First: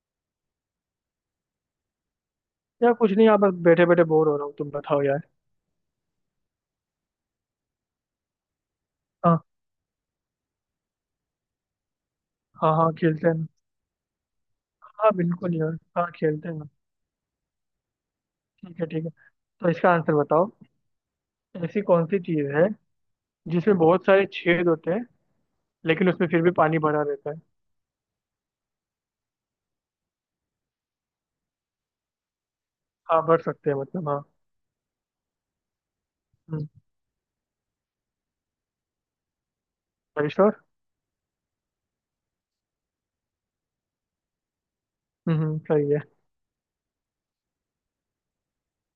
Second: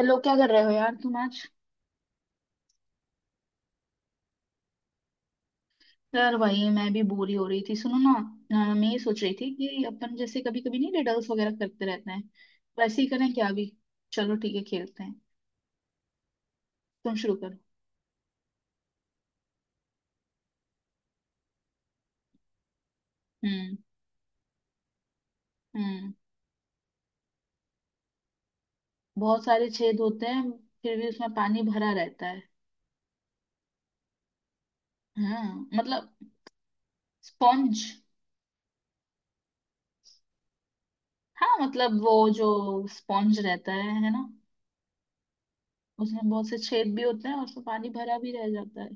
Hello, क्या कर रहे हो यार तुम आज? यार कुछ नहीं यार। बस बैठे बैठे बोर हो रहा हूँ। तुम बताओ यार। यार, वही मैं भी बोरी हो रही थी। सुनो ना। मैं ये सोच रही हाँ। थी कि अपन जैसे कभी कभी नहीं, रिडल्स वगैरह करते रहते हैं। हाँ हाँ, वैसे ही खेलते करें हैं ना। क्या अभी? चलो ठीक है, खेलते हाँ हैं। बिल्कुल यार, हाँ खेलते हैं ना। तुम शुरू करो। ठीक है, ठीक है। तो इसका आंसर बताओ। ऐसी कौन सी चीज़ है हम्म। जिसमें बहुत सारे छेद होते हैं लेकिन हम्म। उसमें फिर भी पानी भरा रहता है? बहुत सारे छेद होते हैं, फिर भी उसमें पानी भरा रहता है। हाँ, भर सकते हैं, मतलब हाँ। हाँ मतलब। हम्म। स्पॉन्ज। श्योर। हाँ मतलब, वो जो स्पॉन्ज रहता है ना। सही है। उसमें बहुत से छेद भी होते हैं, और उसमें पानी भरा भी रह जाता है।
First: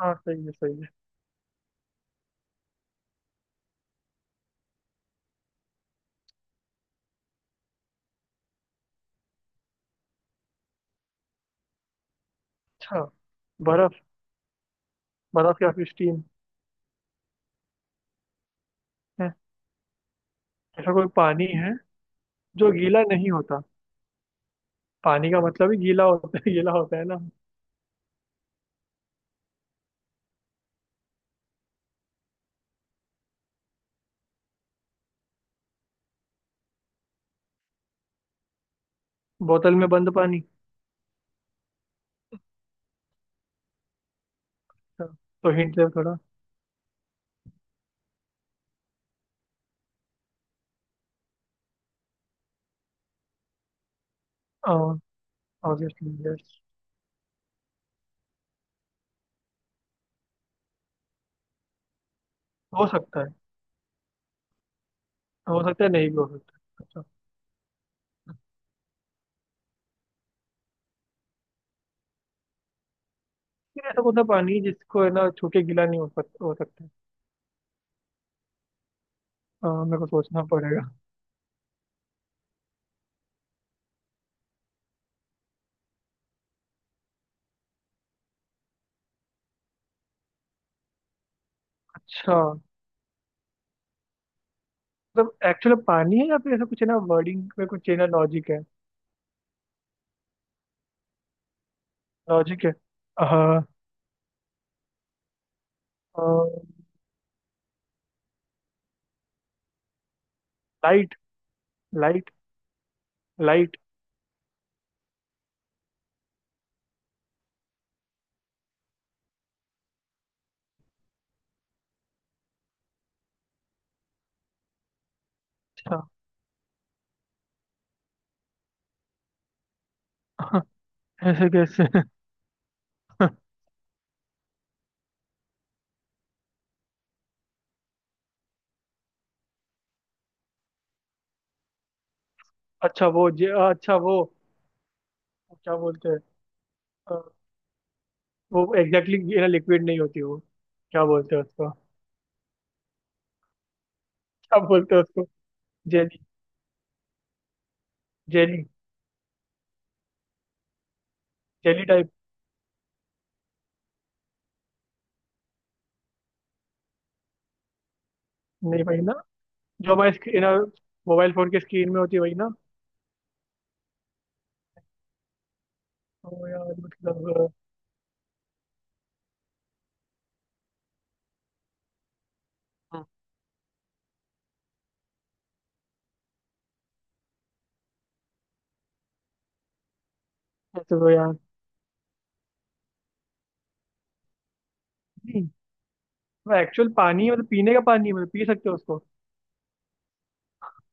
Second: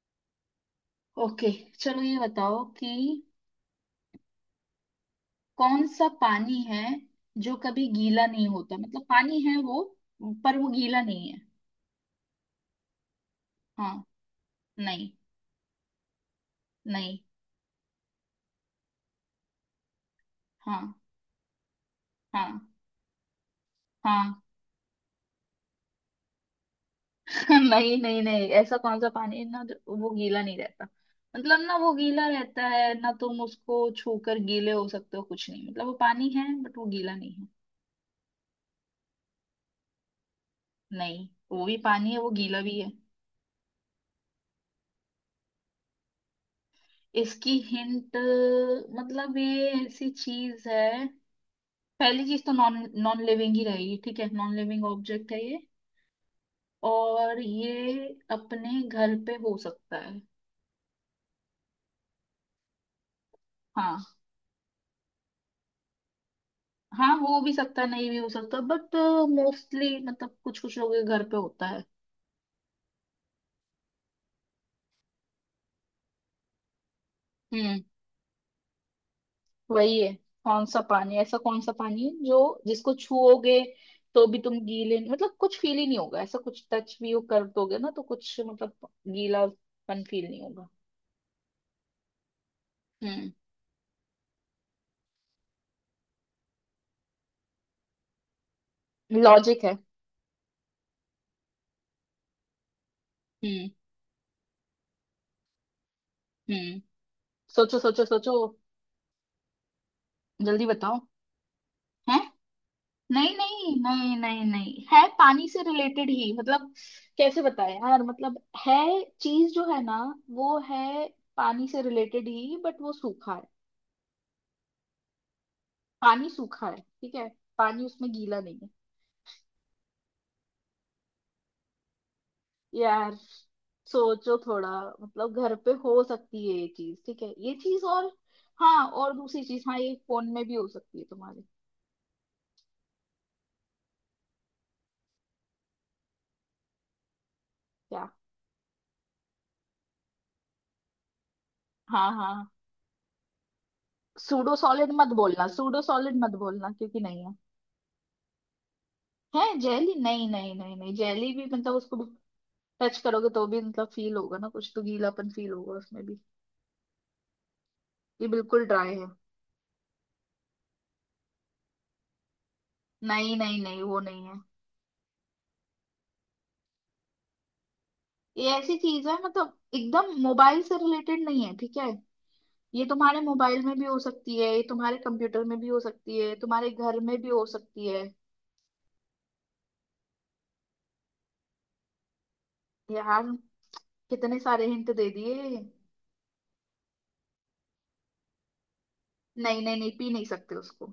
हाँ, सही है, सही है। ओके। चलो ये बताओ कि कौन सा पानी है जो कभी गीला नहीं होता। मतलब पानी है वो, पर वो गीला नहीं है। अच्छा। बर्फ। हाँ। नहीं, बर्फ या फिर स्टीम नहीं। है? ऐसा हाँ। कोई पानी है हाँ, जो गीला नहीं होता? हाँ। पानी का मतलब ही गीला होता है, गीला होता है ना। नहीं, नहीं, नहीं, ऐसा कौन सा पानी है ना, वो गीला नहीं रहता। मतलब ना वो गीला रहता है, ना तुम उसको छूकर गीले हो सकते हो कुछ नहीं। मतलब वो पानी है, बट वो गीला नहीं है। बोतल में बंद पानी। नहीं, वो भी पानी है, वो गीला भी है। हाँ, तो हिंट दे थोड़ा। इसकी हिंट, मतलब ये ऐसी चीज है। पहली चीज तो नॉन नॉन लिविंग ही रहेगी। ठीक है, नॉन लिविंग ऑब्जेक्ट है ये। Obviously yes. और ये अपने घर पे हो सकता है। हो सकता है। हाँ। हो सकता है, नहीं भी हो सकता है। अच्छा। हाँ, हो भी सकता है, नहीं भी हो सकता, बट मोस्टली मतलब कुछ कुछ लोगों के घर पे होता है। फिर ऐसा कौन सा पानी है जिसको है ना छू के गीला नहीं हो सकता, हो सकता है? हम्म वही मेरे को है। सोचना कौन सा पड़ेगा। पानी ऐसा कौन सा पानी है जो जिसको छुओगे तो भी तुम गीले, मतलब कुछ फील ही नहीं होगा। ऐसा कुछ टच भी वो कर दोगे ना तो कुछ मतलब गीलापन फील नहीं होगा। अच्छा, हम्म। मतलब एक्चुअल पानी है या फिर ऐसा कुछ है ना वर्डिंग में, कुछ है ना लॉजिक है? लॉजिक है। लॉजिक है। हाँ। हम्म। हम्म। सोचो, सोचो, सोचो। जल्दी बताओ। लाइट। है। लाइट। नहीं, नहीं, लाइट। नहीं, नहीं, नहीं। है पानी से रिलेटेड ही, मतलब कैसे बताएं यार, मतलब है चीज जो है ना, वो है। पानी से रिलेटेड ही बट वो सूखा है। अच्छा। पानी सूखा है, ठीक है। पानी उसमें गीला नहीं है। ऐसे कैसे? यार, सोचो थोड़ा। मतलब घर पे हो सकती है ये चीज, ठीक है, ये चीज। और हाँ, और दूसरी चीज, हाँ, ये फोन में भी हो सकती है तुम्हारे। अच्छा, वो जे अच्छा वो क्या बोलते हैं? अ, क्या? वो एग्जैक्टली ये ना लिक्विड नहीं होती वो। क्या बोलते हैं उसको हाँ, हाँ। सूडो क्या सॉलिड बोलते हैं मत उसको बोलना, सूडो सॉलिड जेली। मत बोलना, क्योंकि नहीं है। जेली। है जेली? नहीं, नहीं, नहीं, नहीं, जेली भी मतलब जेली उसको भी टच करोगे तो भी मतलब फील होगा ना कुछ तो, गीलापन फील होगा उसमें भी। ये बिल्कुल नहीं ड्राई वही है। ना, जो हमारे स्क्रीन मोबाइल फोन की स्क्रीन में होती है वही ना। नहीं, नहीं, नहीं, वो नहीं है। तो यार मतलब। ये ऐसी चीज है मतलब, एकदम मोबाइल से रिलेटेड नहीं है, ठीक है। ये हम्म, तुम्हारे मोबाइल में भी हो सकती है, ये तुम्हारे कंप्यूटर में भी हो सकती है, तुम्हारे घर में भी हो सकती है। ऐसे तो यार यार, कितने सारे हिंट दे दिए। नहीं। वो एक्चुअल पानी मतलब पीने का पानी है, मतलब पी सकते हो उसको। नहीं, नहीं, नहीं, पी नहीं सकते उसको।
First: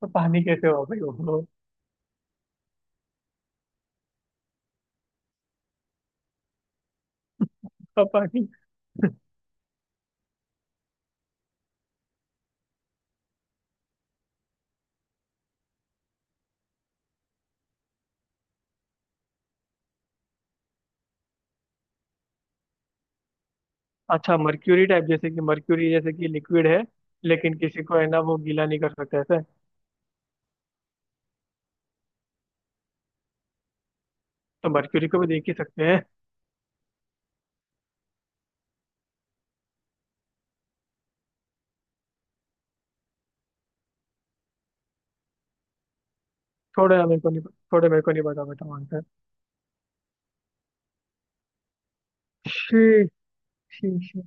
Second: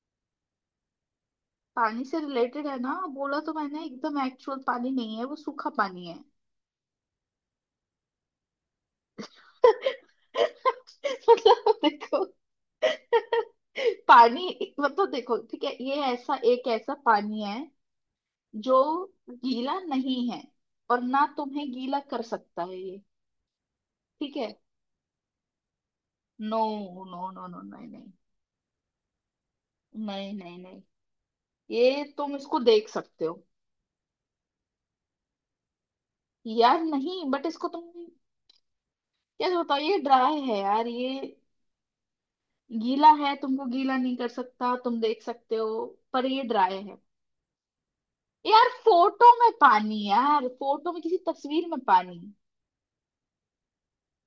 तो पानी कैसे हो भाई वो? पानी से रिलेटेड है ना बोला तो मैंने, एकदम एक्चुअल पानी नहीं है, वो सूखा पानी है। उसका पानी। मतलब देखो, पानी मतलब देखो, ठीक है, ये ऐसा एक ऐसा पानी है जो गीला नहीं है, और ना तुम्हें गीला कर सकता है ये। ठीक अच्छा, है। मर्क्यूरी टाइप, जैसे कि मर्क्यूरी, जैसे कि नो, लिक्विड है नो, नो, लेकिन नो। किसी नहीं, को है नहीं, ना वो गीला नहीं कर सकते ऐसे। नहीं, नहीं, नहीं। ये तुम इसको देख सकते हो। तो मर्क्यूरी को भी देख ही सकते हैं। यार नहीं, बट इसको तुम, कैसे बताओ, ये ड्राई है यार, ये गीला है, तुमको गीला नहीं कर सकता, तुम देख सकते हो, पर ये ड्राई है। थोड़ा यार मेरे को नहीं थोड़ा मेरे को नहीं पता, बेटा यार मानता है। फोटो में पानी, यार फोटो में, किसी तस्वीर में पानी। शी। शी शी।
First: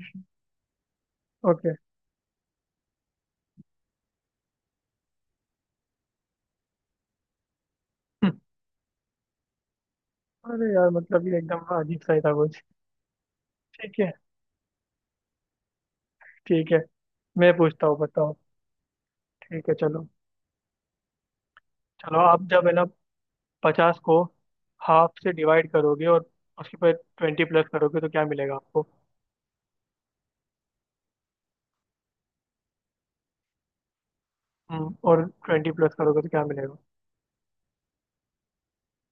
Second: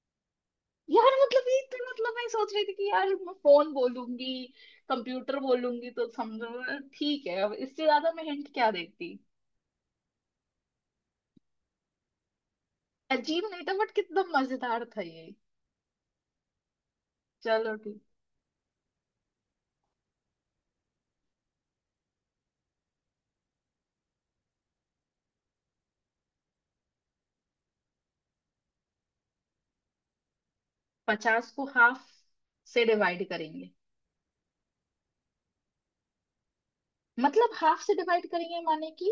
यार मतलब ये ओके। तो मतलब, मैं सोच रही थी कि यार मैं फोन बोलूंगी, कंप्यूटर बोलूंगी तो समझो, ठीक है, अब इससे ज्यादा मैं हिंट क्या देती। अरे यार, मतलब ये एकदम अजीब सा ही था कुछ। अजीब नहीं था बट ठीक है, कितना मजेदार था ये। ठीक है। मैं चलो पूछता हूँ, ठीक। बताओ। ठीक है, चलो। चलो, आप जब है ना 50 को हाफ से डिवाइड करोगे और उसके पर 20 प्लस करोगे तो क्या मिलेगा आपको? 50 को हाफ से डिवाइड करेंगे। और 20 प्लस करोगे तो क्या मिलेगा? मतलब हाफ से डिवाइड करेंगे माने कि,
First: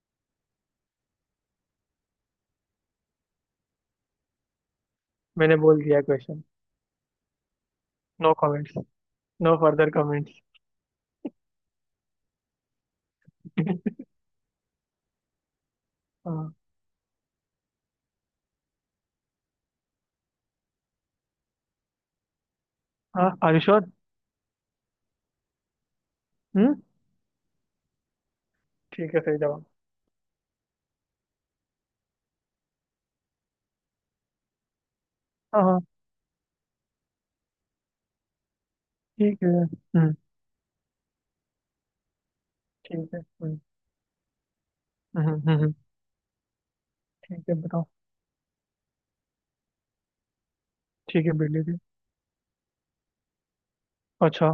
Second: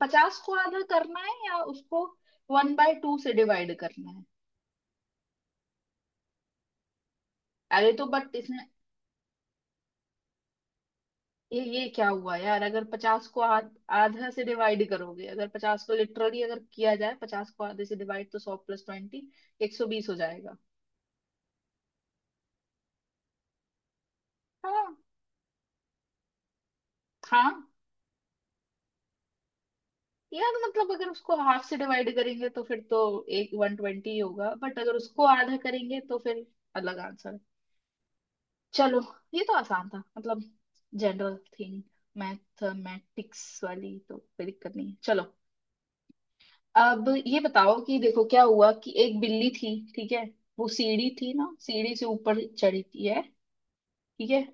50 को आधा करना है, या उसको 1/2 से डिवाइड करना है। मैंने बोल दिया क्वेश्चन। अरे तो नो बट इसमें। Comments, no further comments. ये क्या हुआ यार, अगर 50 को आधा से डिवाइड करोगे, अगर 50 को लिटरली हाँ। अगर किया जाए 50 को आधे से डिवाइड, तो 100 प्लस 20 120 हो जाएगा। हाँ, आर यू श्योर? हाँ, हम्म। हाँ। ठीक है, सही जवाब। यार मतलब, अगर उसको हाफ से डिवाइड करेंगे तो फिर तो एक 120 होगा, बट अगर उसको आधा हाँ। हाँ। करेंगे तो फिर अलग आंसर। चलो, ठीक ये है। तो आसान था हम्म। मतलब, जनरल थिंग। ठीक है। मैथमेटिक्स वाली तो कोई दिक्कत नहीं है, हम्म, चलो। हम्म। अब ये ठीक है, बताओ बताओ। कि देखो क्या हुआ कि एक बिल्ली थी। ठीक है। वो सीढ़ी ठीक है, थी ना, बिल्ली जी। सीढ़ी से ऊपर चढ़ी थी, है। ठीक है। अच्छा।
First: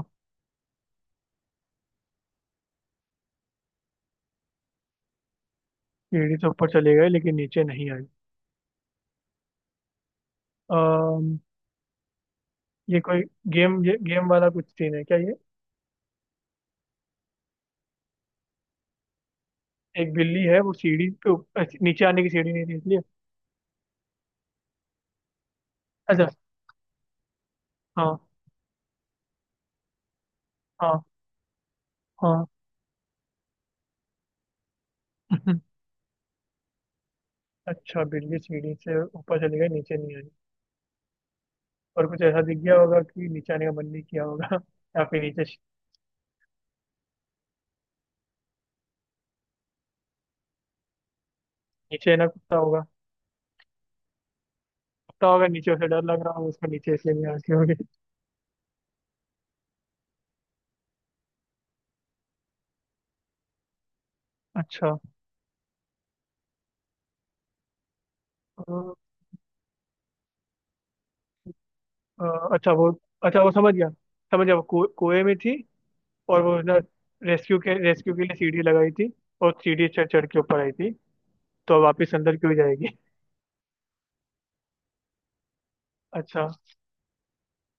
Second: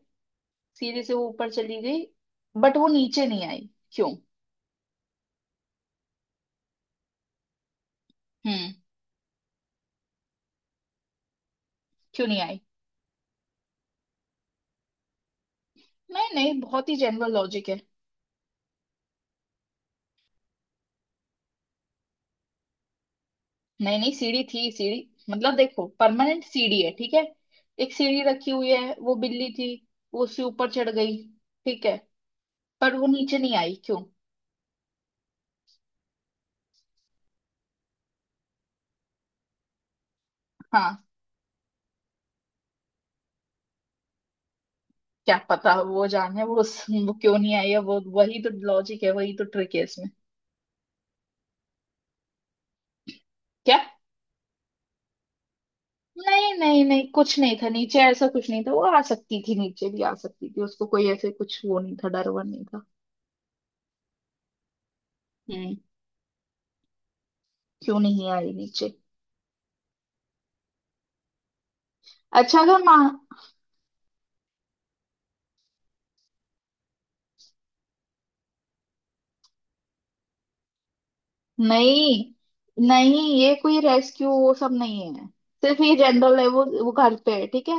सीढ़ी से वो ऊपर चली गई, बट वो नीचे नहीं आई, क्यों? सीढ़ी से ऊपर चले गए लेकिन नीचे नहीं आई। हम्म। अम्म क्यों नहीं आई? ये कोई ये गेम वाला कुछ सीन है क्या ये? नहीं, नहीं, बहुत ही जनरल लॉजिक है। एक बिल्ली है, वो सीढ़ी पे नीचे आने की सीढ़ी नहीं थी इसलिए। नहीं, नहीं, सीढ़ी थी सीढ़ी। मतलब देखो, अच्छा। परमानेंट सीढ़ी है, ठीक है। एक सीढ़ी हाँ रखी हुई है, वो बिल्ली थी। वो उससे ऊपर चढ़ हाँ गई। ठीक है। हाँ। पर वो नीचे नहीं आई, क्यों? अच्छा, बिल्ली सीढ़ी से ऊपर चली गई, नीचे नहीं आई। हाँ। और कुछ ऐसा दिख गया होगा कि नीचे आने का मन नहीं किया होगा। या फिर क्या नीचे। पता, वो जाने वो क्यों नहीं आई है वो। वही तो लॉजिक है, वही तो ट्रिक है इसमें। नीचे ना कुत्ता होगा। क्या? कुत्ता होगा नीचे, उसे डर लग रहा होगा, नहीं, उसको नहीं, नीचे नहीं, इसलिए नहीं कुछ आती नहीं था होगी। नीचे, ऐसा कुछ नहीं था, वो आ सकती थी, नीचे भी आ सकती थी, उसको कोई ऐसे कुछ वो नहीं था, डर वर नहीं था। अच्छा। हम्म। क्यों नहीं आई नीचे? अ, अ, अच्छा, अच्छा अगर वो माँ। अच्छा वो समझ गया, वो कुएं में थी। और वो ना रेस्क्यू के लिए सीढ़ी लगाई थी, और सीढ़ी चढ़ चढ़ के ऊपर आई थी। तो वापस नहीं, अंदर क्यों जाएगी? नहीं, ये कोई रेस्क्यू वो सब नहीं है। सिर्फ ये जनरल है, अच्छा। वो घर पे है, ठीक है।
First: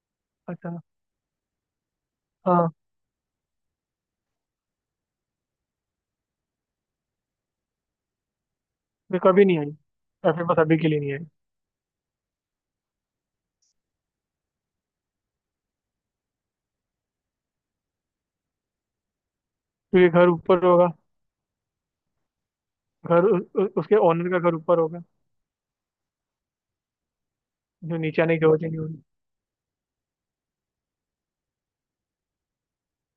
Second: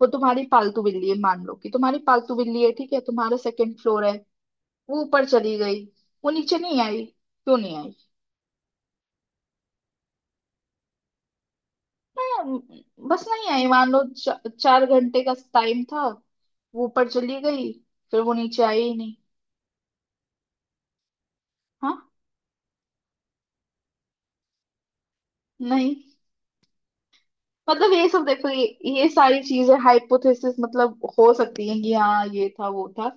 वो तुम्हारी अच्छा। पालतू बिल्ली है, मान लो कि तुम्हारी पालतू बिल्ली हाँ। है, ठीक है, तुम्हारा सेकंड फ्लोर है। वो ऊपर चली गई। वो नीचे नहीं आई, क्यों नहीं आई? ये कभी नहीं आई या फिर बस अभी के लिए नहीं आई? मैं। बस नहीं आई, मान लो 4 घंटे का टाइम था। वो ऊपर चली गई। फिर वो नीचे आई ही नहीं। क्योंकि घर ऊपर होगा। हाँ। उसके ओनर का घर ऊपर होगा, नहीं मतलब जो ये नीचे सब आने की देखो, ये वजह नहीं होगी। ये सारी चीजें हाइपोथेसिस मतलब, हो सकती है कि हाँ ये था वो था,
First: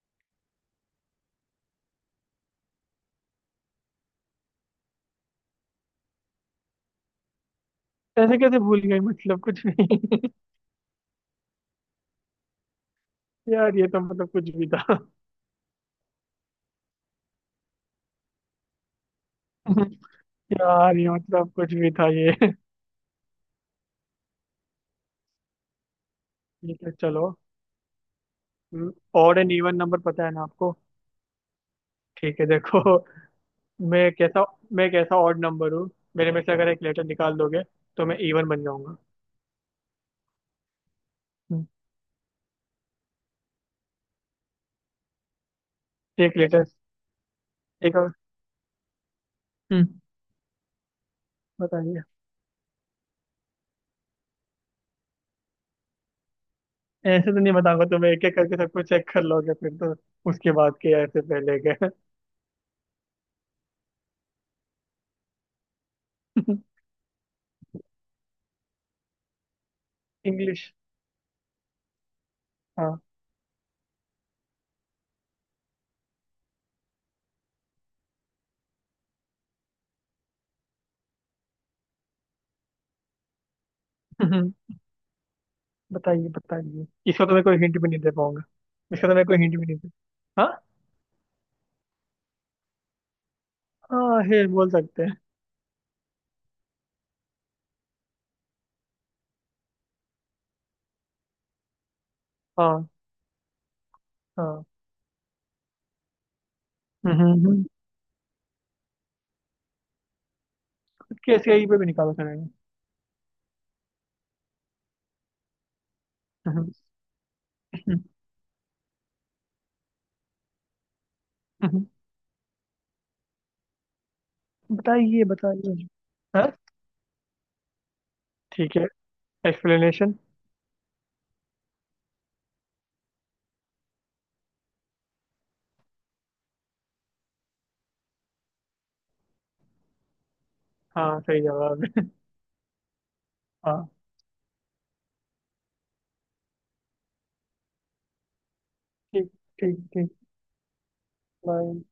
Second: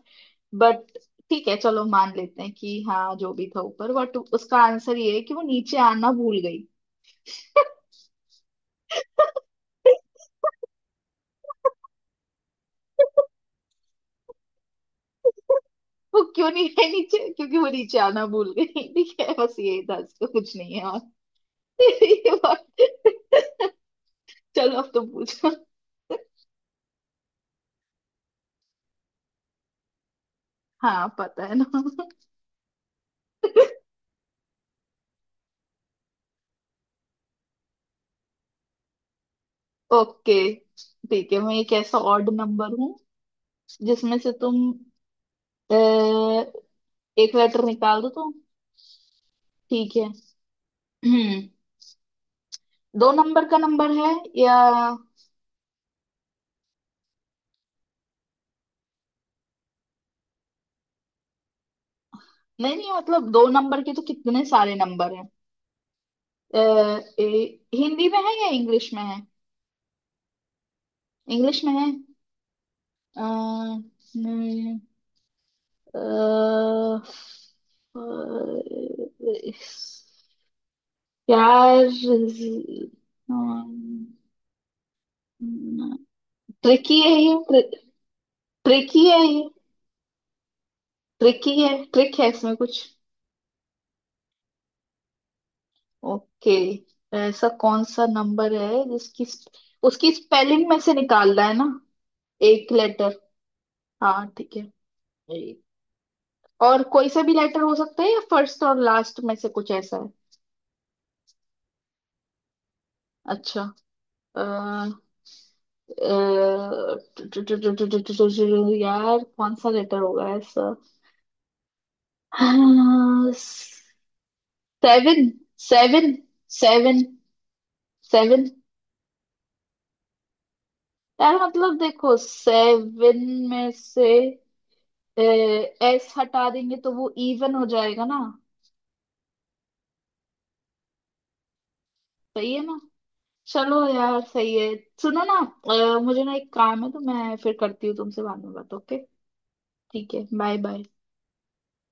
बट ठीक है, चलो मान लेते हैं कि हाँ, जो भी था ऊपर, बट उसका आंसर ये है कि वो नीचे आना भूल गई। ऐसे कैसे भूल गई, मतलब कुछ नहीं। यार ये तो मतलब कुछ भी था। वो क्यों नहीं है नीचे, क्योंकि वो नीचे आना भूल गई। ठीक है, बस यही था, इसका कुछ नहीं है यार और। ये मतलब कुछ भी था ये। चलो अब तो पूछो। ठीक है, चलो। ऑड एंड इवन नंबर पता है ना आपको? हाँ पता है ना। ठीक है, देखो। मैं कैसा मैं कैसा ऑड नंबर हूँ, मेरे में से अगर एक लेटर निकाल दोगे तो मैं इवन बन जाऊंगा। ओके। ठीक है, मैं हम्म, एक ऐसा ऑड नंबर हूँ जिसमें से तुम एक अ, लेटर। एक लेटर एक निकाल दो और। तो। हम्म। ठीक है। हम्म। बताइए। दो नंबर का नंबर है, या ऐसे तो नहीं बताऊंगा, तुम एक एक करके सबको चेक कर लोगे फिर तो। उसके बाद के, ऐसे पहले के। नहीं, नहीं, मतलब दो नंबर के तो कितने सारे नंबर हैं। अ, ए- हिंदी में है या इंग्लिश। इंग्लिश में है हाँ। अ, न- अ, अ, यार। हम्म, बताइए बताइए। ट्रिकी है इसका तो ये। मैं कोई हिंट भी नहीं दे पाऊंगा। ट्रिकी इसका तो है मैं कोई ये। हिंट भी नहीं दे। हाँ। ट्रिकी है, ट्रिक है इसमें कुछ। हाँ, हे बोल सकते हैं। ओके। ऐसा कौन सा नंबर है जिसकी उसकी स्पेलिंग में से निकालना है ना? एक हाँ। लेटर। हाँ, ठीक है। हाँ। एक और कोई सा हम्म भी लेटर हम्म, हो सकता है, या फर्स्ट और लास्ट में से कुछ ऐसा है? कैसे आई पे भी निकालो सर। अच्छा, अ, अ, यार कौन सा लेटर होगा ऐसा। 7। बताइए बताइए। 7। हाँ। 7। 7। ठीक है, एक्सप्लेनेशन। यार मतलब देखो, 7 में से एस हटा देंगे तो वो इवन हो जाएगा ना। हाँ, सही जवाब है। सही है ना? चलो हाँ। यार, सही है। सुनो ना। मुझे ना एक काम है तो मैं फिर करती हूँ तुमसे बाद में बात, ओके? ठीक, ठीक, ठीक। ठीक है, बाय बाय। बाय।